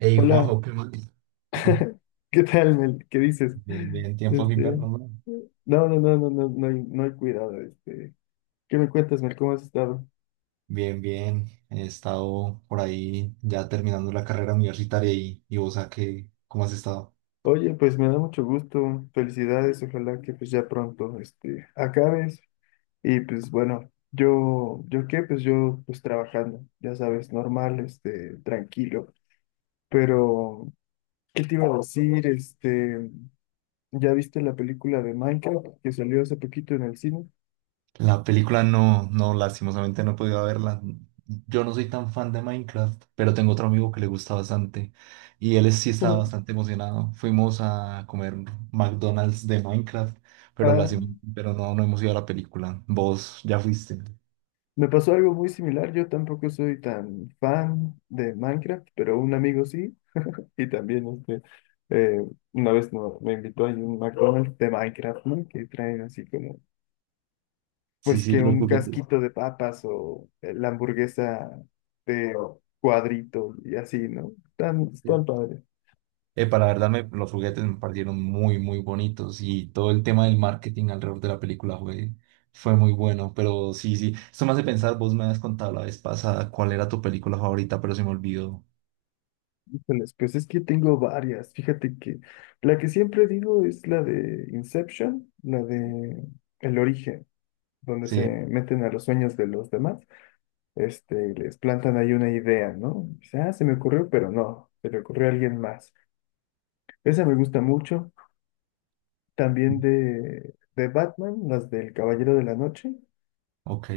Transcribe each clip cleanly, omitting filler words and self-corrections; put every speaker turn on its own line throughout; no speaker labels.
Hey
Hola,
Juanjo, ¿qué más?
¿qué tal, Mel? ¿Qué dices?
Bien, bien, tiempos
Este,
inviernos, ¿no?
no, no, no, no, no, no hay cuidado, ¿Qué me cuentas, Mel? ¿Cómo has estado?
Bien, bien. He estado por ahí ya terminando la carrera universitaria y vos, ¿a qué? ¿Cómo has estado?
Oye, pues me da mucho gusto, felicidades, ojalá que pues ya pronto, acabes. Y pues bueno, yo, ¿yo qué? Pues yo, pues trabajando, ya sabes, normal, tranquilo. Pero, ¿qué te iba a decir? ¿Ya viste la película de Minecraft que salió hace poquito en el cine?
La película no, no, lastimosamente no he podido verla. Yo no soy tan fan de Minecraft, pero tengo otro amigo que le gusta bastante y él sí estaba
Ujú.
bastante emocionado. Fuimos a comer McDonald's de Minecraft, pero,
Ah,
pero no, no hemos ido a la película. Vos ya fuiste.
me pasó algo muy similar. Yo tampoco soy tan fan de Minecraft, pero un amigo sí. Y también eh, una vez me invitó a un McDonald's de Minecraft, ¿no? Que traen así como,
Sí,
pues
sí,
que
los
un
juguetes.
casquito de papas o la hamburguesa de cuadrito y así, ¿no? Tan, tan padre.
Epa, la verdad, los juguetes me parecieron muy, muy bonitos y todo el tema del marketing alrededor de la película fue muy bueno. Pero sí, sí, esto me hace pensar, vos me habías contado la vez pasada cuál era tu película favorita, pero se me olvidó.
Híjoles, pues es que tengo varias. Fíjate que la que siempre digo es la de Inception, la de El Origen, donde se
Sí.
meten a los sueños de los demás. Y les plantan ahí una idea, ¿no? Dice, ah, se me ocurrió, pero no, se le ocurrió a alguien más. Esa me gusta mucho. También de Batman, las del Caballero de la Noche.
Ok,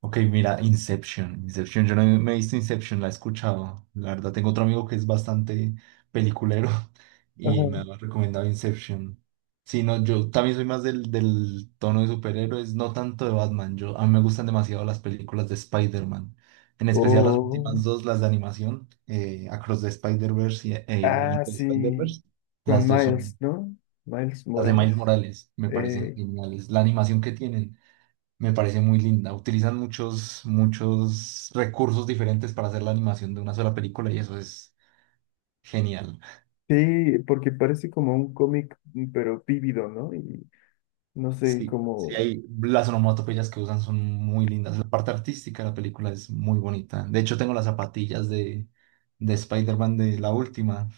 ok, mira, Inception, Inception, yo no me he visto Inception, la he escuchado, la verdad tengo otro amigo que es bastante peliculero y me ha
Ajá.
recomendado Inception. Sí, no, yo también soy más del tono de superhéroes, no tanto de Batman, yo, a mí me gustan demasiado las películas de Spider-Man, en especial las
O,
últimas dos, las de animación, Across the Spider-Verse y
ah,
Into the
sí,
Spider-Verse,
con
las dos
Miles,
son,
¿no? Miles
las de
Morales.
Miles Morales, me parecen
Eh,
geniales, la animación que tienen. Me parece muy linda. Utilizan muchos, muchos recursos diferentes para hacer la animación de una sola película y eso es genial.
sí, porque parece como un cómic, pero vívido, ¿no? Y no sé,
Sí, sí,
como,
hay las onomatopeyas que usan son muy lindas. La parte artística de la película es muy bonita. De hecho, tengo las zapatillas de, Spider-Man de la última,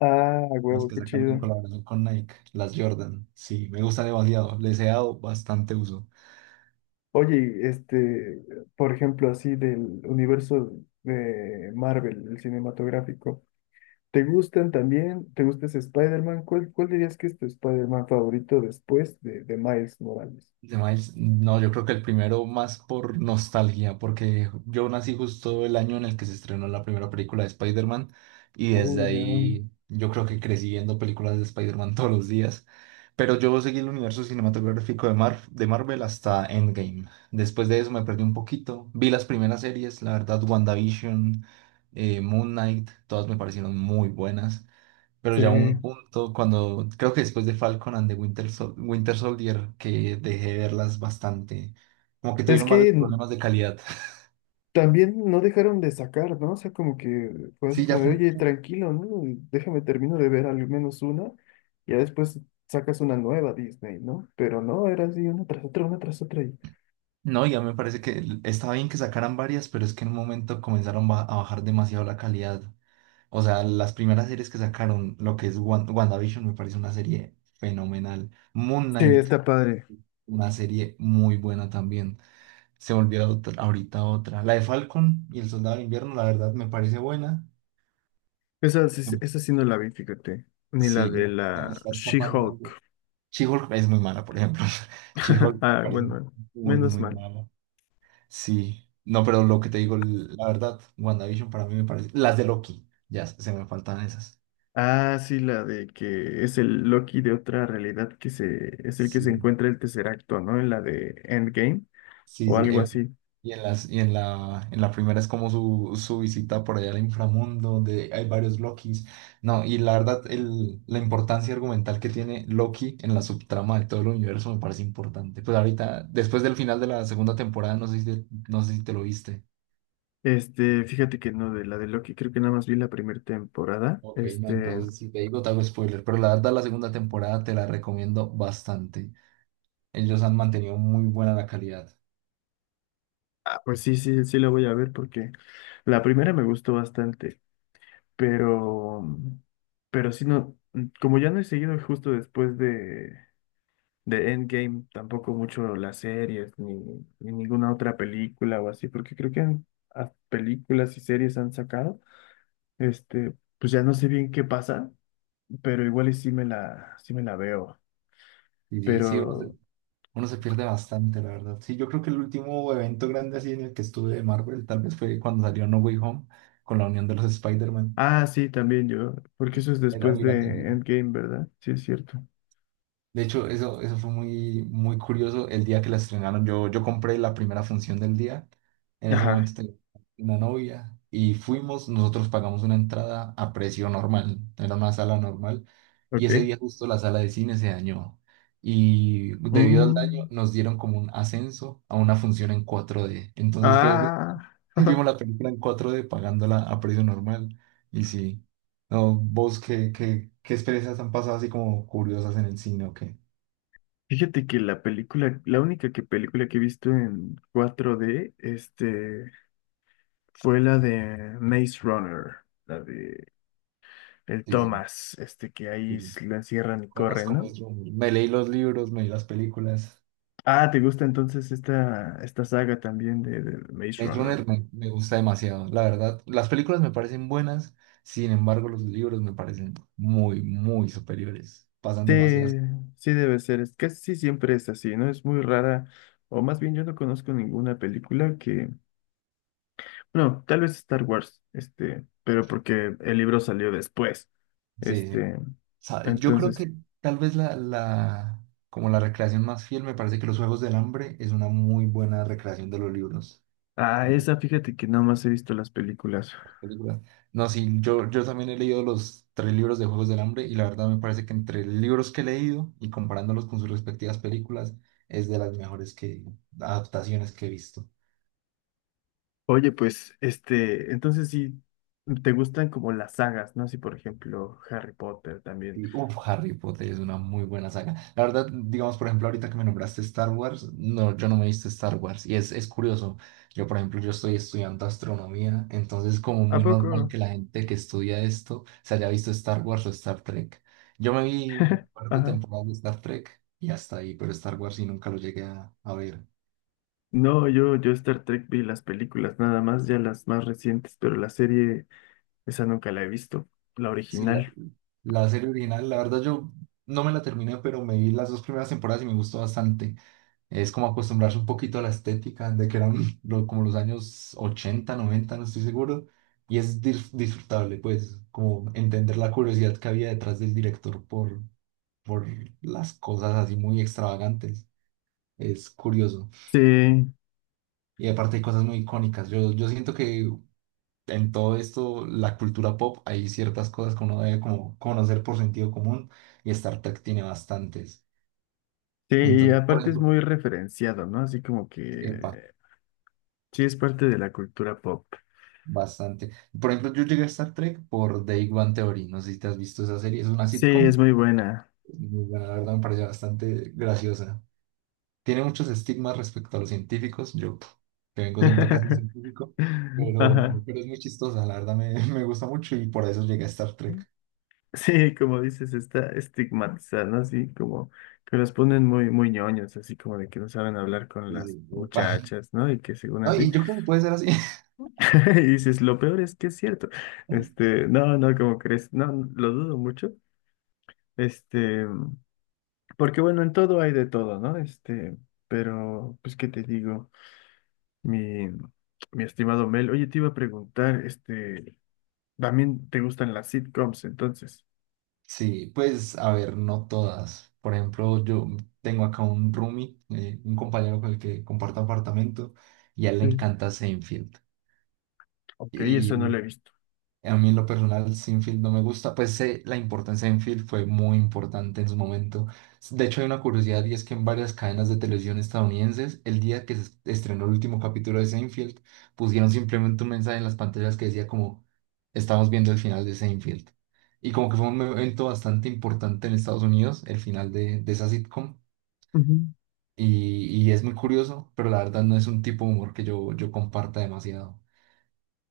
ah,
las
huevo,
que
qué
sacaron en
chido.
colaboración con Nike, las Jordan. Sí, me gustan demasiado. Les he dado bastante uso.
Oye, por ejemplo, así del universo de Marvel, el cinematográfico, ¿te gustan también? ¿Te gusta ese Spider-Man? Cuál dirías que es tu Spider-Man favorito después de Miles Morales?
De Miles, no, yo creo que el primero más por nostalgia, porque yo nací justo el año en el que se estrenó la primera película de Spider-Man y desde
Oh, ya,
ahí yo creo que crecí viendo películas de Spider-Man todos los días. Pero yo seguí el universo cinematográfico de Marvel hasta Endgame. Después de eso me perdí un poquito. Vi las primeras series, la verdad, WandaVision, Moon Knight, todas me parecieron muy buenas. Pero
sí.
ya hubo un punto cuando, creo que después de Falcon and the Winter, Winter Soldier, que dejé de verlas bastante, como que
Es
tuvieron varios
que
problemas de calidad.
también no dejaron de sacar, ¿no? O sea, como que fue así
Sí, ya
como de,
fue un
oye,
punto.
tranquilo, ¿no? Déjame termino de ver al menos una, ya después sacas una nueva Disney, ¿no? Pero no, era así una tras otra, una tras otra.
No, ya me parece que estaba bien que sacaran varias, pero es que en un momento comenzaron a bajar demasiado la calidad. O sea, las primeras series que sacaron, lo que es WandaVision, me parece una serie fenomenal. Moon
Sí,
Knight,
está padre.
una serie muy buena también. Se volvió ahorita otra. La de Falcon y el Soldado de Invierno, la verdad, me parece buena.
Esa, esa sí no la vi, fíjate. Ni la de
Sí, se me
la
está escapando algo.
She-Hulk.
She es muy mala, por ejemplo. She me
Ah,
parece
bueno,
muy,
menos
muy
mal.
mala. Sí, no, pero lo que te digo, la verdad, WandaVision para mí me parece. Las de Loki, ya se me faltan esas.
Ah, sí, la de que es el Loki de otra realidad es el que
Sí.
se encuentra el tercer acto, ¿no? En la de Endgame
Sí,
o
sí,
algo así.
y en las, y en la primera es como su visita por allá al inframundo, donde hay varios Lokis. No, y la verdad, el, la importancia argumental que tiene Loki en la subtrama de todo el universo me parece importante. Pues ahorita, después del final de la segunda temporada, no sé si te lo viste.
Fíjate que no, de la de Loki, creo que nada más vi la primera temporada.
Ok, no, entonces si te digo, te hago spoiler, pero la verdad, la segunda temporada te la recomiendo bastante. Ellos han mantenido muy buena la calidad.
Ah, pues sí, sí, sí la voy a ver porque la primera me gustó bastante, pero, pero sí no, como ya no he seguido justo después de Endgame, tampoco mucho las series, ni ninguna otra película o así, porque creo que películas y series han sacado. Pues ya no sé bien qué pasa, pero igual y sí me la veo.
Y sí, sí, uno
Pero,
uno se pierde bastante, la verdad. Sí, yo creo que el último evento grande así en el que estuve de Marvel tal vez fue cuando salió No Way Home con la unión de los Spider-Man.
ah, sí, también yo, porque eso es
Era
después
obligatorio.
de Endgame, ¿verdad? Sí, es cierto.
De hecho, eso fue muy, muy curioso. El día que la estrenaron, yo compré la primera función del día. En ese momento
Ajá,
tenía una novia y fuimos, nosotros pagamos una entrada a precio normal, era una sala normal. Y ese
ok.
día justo la sala de cine se dañó. Y debido al daño
Mm,
nos dieron como un ascenso a una función en 4D. Entonces fue
ah,
vimos la película en 4D pagándola a precio normal. Y sí, no, vos qué, experiencias han pasado así como curiosas en el cine, o qué.
fíjate que la película, la única que película que he visto en 4D, Fue la de Maze Runner, la de el
Sí, sí, sí,
Thomas, que ahí
sí.
lo encierran y corren,
Conozco
¿no?
Maze Runner. Me leí los libros, me vi las películas.
Ah, ¿te gusta entonces esta saga también de Maze
Maze
Runner?
Runner me gusta demasiado, la verdad. Las películas me parecen buenas, sin embargo, los libros me parecen muy, muy superiores. Pasan
Sí,
demasiadas.
sí debe ser, es casi siempre es así, ¿no? Es muy rara, o más bien yo no conozco ninguna película que, bueno, tal vez Star Wars, pero porque el libro salió después,
Sí, sí.
este,
Yo creo
entonces,
que tal vez como la recreación más fiel, me parece que Los Juegos del Hambre es una muy buena recreación de los libros.
ah, esa fíjate que nada más he visto las películas.
Películas. No, sí, yo, también he leído los tres libros de Juegos del Hambre y la verdad me parece que entre libros que he leído y comparándolos con sus respectivas películas es de las mejores que, adaptaciones que he visto.
Oye, pues, entonces sí, te gustan como las sagas, ¿no? Así, por ejemplo, Harry Potter también.
Y, uf, Harry Potter es una muy buena saga. La verdad, digamos, por ejemplo, ahorita que me nombraste Star Wars, no, yo no me viste Star Wars. Y es curioso. Yo, por ejemplo, yo estoy estudiando astronomía, entonces es como
¿A
muy normal
poco?
que la gente que estudia esto se haya visto Star Wars o Star Trek. Yo me vi un par de
Ajá.
temporadas de Star Trek y hasta ahí, pero Star Wars sí nunca lo llegué a ver.
No, yo Star Trek vi las películas nada más, ya las más recientes, pero la serie, esa nunca la he visto, la
Sí, la,
original.
la serie original, la verdad, yo no me la terminé, pero me vi las dos primeras temporadas y me gustó bastante. Es como acostumbrarse un poquito a la estética de que eran como los años 80 90 no estoy seguro. Y es disfrutable, pues, como entender la curiosidad que había detrás del director por, por las cosas así muy extravagantes. Es curioso.
Sí,
Y aparte hay cosas muy icónicas. Yo siento que en todo esto, la cultura pop, hay ciertas cosas que uno debe como conocer por sentido común y Star Trek tiene bastantes.
sí, y
Entonces, por
aparte es muy referenciado, ¿no? Así como
ejemplo,
que sí es parte de la cultura pop.
bastante. Por ejemplo, yo llegué a Star Trek por The Big Bang Theory. No sé si te has visto esa serie. Es una
Sí, es
sitcom.
muy buena.
Muy buena, la verdad me pareció bastante graciosa. Tiene muchos estigmas respecto a los científicos. Yo, pf, que vengo siendo casi un científico, pero,
Ajá.
pero es muy chistosa. La verdad me, me gusta mucho y por eso llegué a Star Trek.
Sí, como dices, está estigmatizada, ¿no? Así como que los ponen muy, muy ñoños, así como de que no saben hablar con
Y, sí,
las
epa.
muchachas, ¿no? Y que según
No,
así,
y yo creo que puede ser así.
y dices, lo peor es que es cierto. No, no, ¿como crees? No, no, lo dudo mucho. Este, porque bueno, en todo hay de todo, ¿no? Pero, pues, ¿qué te digo? Mi, mi estimado Mel, oye, te iba a preguntar, ¿también te gustan las sitcoms entonces?
Sí, pues a ver, no todas. Por ejemplo, yo tengo acá un roomie, un compañero con el que comparto apartamento, y a él le
Sí.
encanta Seinfeld.
Ok, eso no lo
Y
he visto.
a mí en lo personal Sinfield no me gusta, pues sé, la importancia de Sinfield fue muy importante en su momento. De hecho hay una curiosidad y es que en varias cadenas de televisión estadounidenses, el día que se estrenó el último capítulo de Seinfeld, pusieron simplemente un mensaje en las pantallas que decía como, estamos viendo el final de Seinfeld. Y como que fue un evento bastante importante en Estados Unidos, el final de, esa sitcom. Y es muy curioso, pero la verdad no es un tipo de humor que yo comparta demasiado.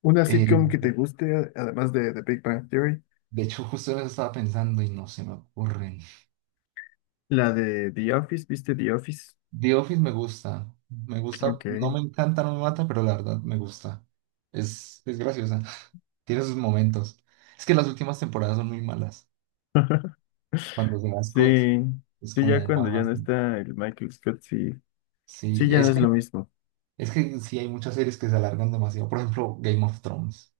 Una sitcom
Eh,
que te guste, además de The Big Bang Theory.
De hecho, justo en eso estaba pensando y no se me ocurren.
La de The Office, ¿viste The Office?
The Office me gusta. Me gusta,
Ok.
no me encanta, no me mata, pero la verdad me gusta. Es graciosa. Tiene sus momentos. Es que las últimas temporadas son muy malas. Cuando se va Scott,
Sí,
es
sí, ya
como
cuando ya
bajas.
no está el Michael Scott, sí,
Sí,
sí, ya no
es
es lo
como,
mismo.
es que sí hay muchas series que se alargan demasiado. Por ejemplo, Game of Thrones.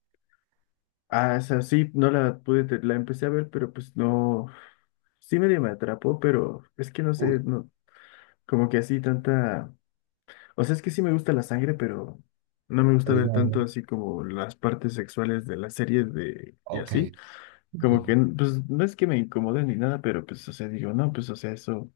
Ah, o sea sí, no la pude, la empecé a ver, pero pues no, sí medio me atrapó, pero es que no sé,
Uy,
no, como que así tanta, o sea, es que sí me gusta la sangre, pero no me gusta
pero es
ver
demasiado.
tanto así como las partes sexuales de las series de, y
Ok,
así.
ok.
Como que, pues no es que me incomode ni nada, pero pues, o sea, digo, no, pues, o sea, eso,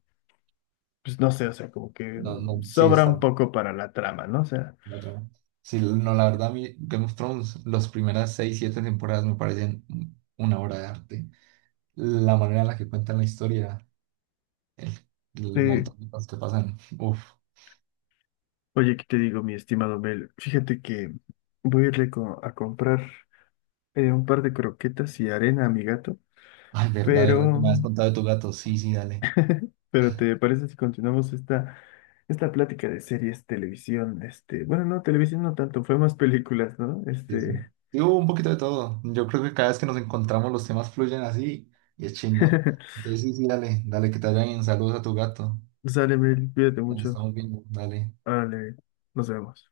pues no sé, o sea, como que
No, no, sí
sobra
está.
un poco para la trama, ¿no? O sea,
La trama. Sí, no, la verdad, a mí Game of Thrones, las primeras seis, siete temporadas me parecen una obra de arte. La manera en la que cuentan la historia, el, el
eh,
montón de cosas que pasan. Uf,
oye, ¿qué te digo, mi estimado Mel? Fíjate que voy a a comprar un par de croquetas y arena a mi gato,
ay, verdad, verdad que
pero,
me has contado de tu gato. Sí, sí, dale.
pero ¿te parece si continuamos esta plática de series, televisión, bueno, no, televisión no tanto, fue más películas, ¿no?
Sí, sí.
Este,
Y hubo un poquito de todo. Yo creo que cada vez que nos encontramos los temas fluyen así y es chimba. Entonces, sí, sí, dale, dale que te vayan bien. Saludos a tu gato.
sale, Mel cuídate
Nos
mucho,
estamos viendo, dale.
vale, nos vemos.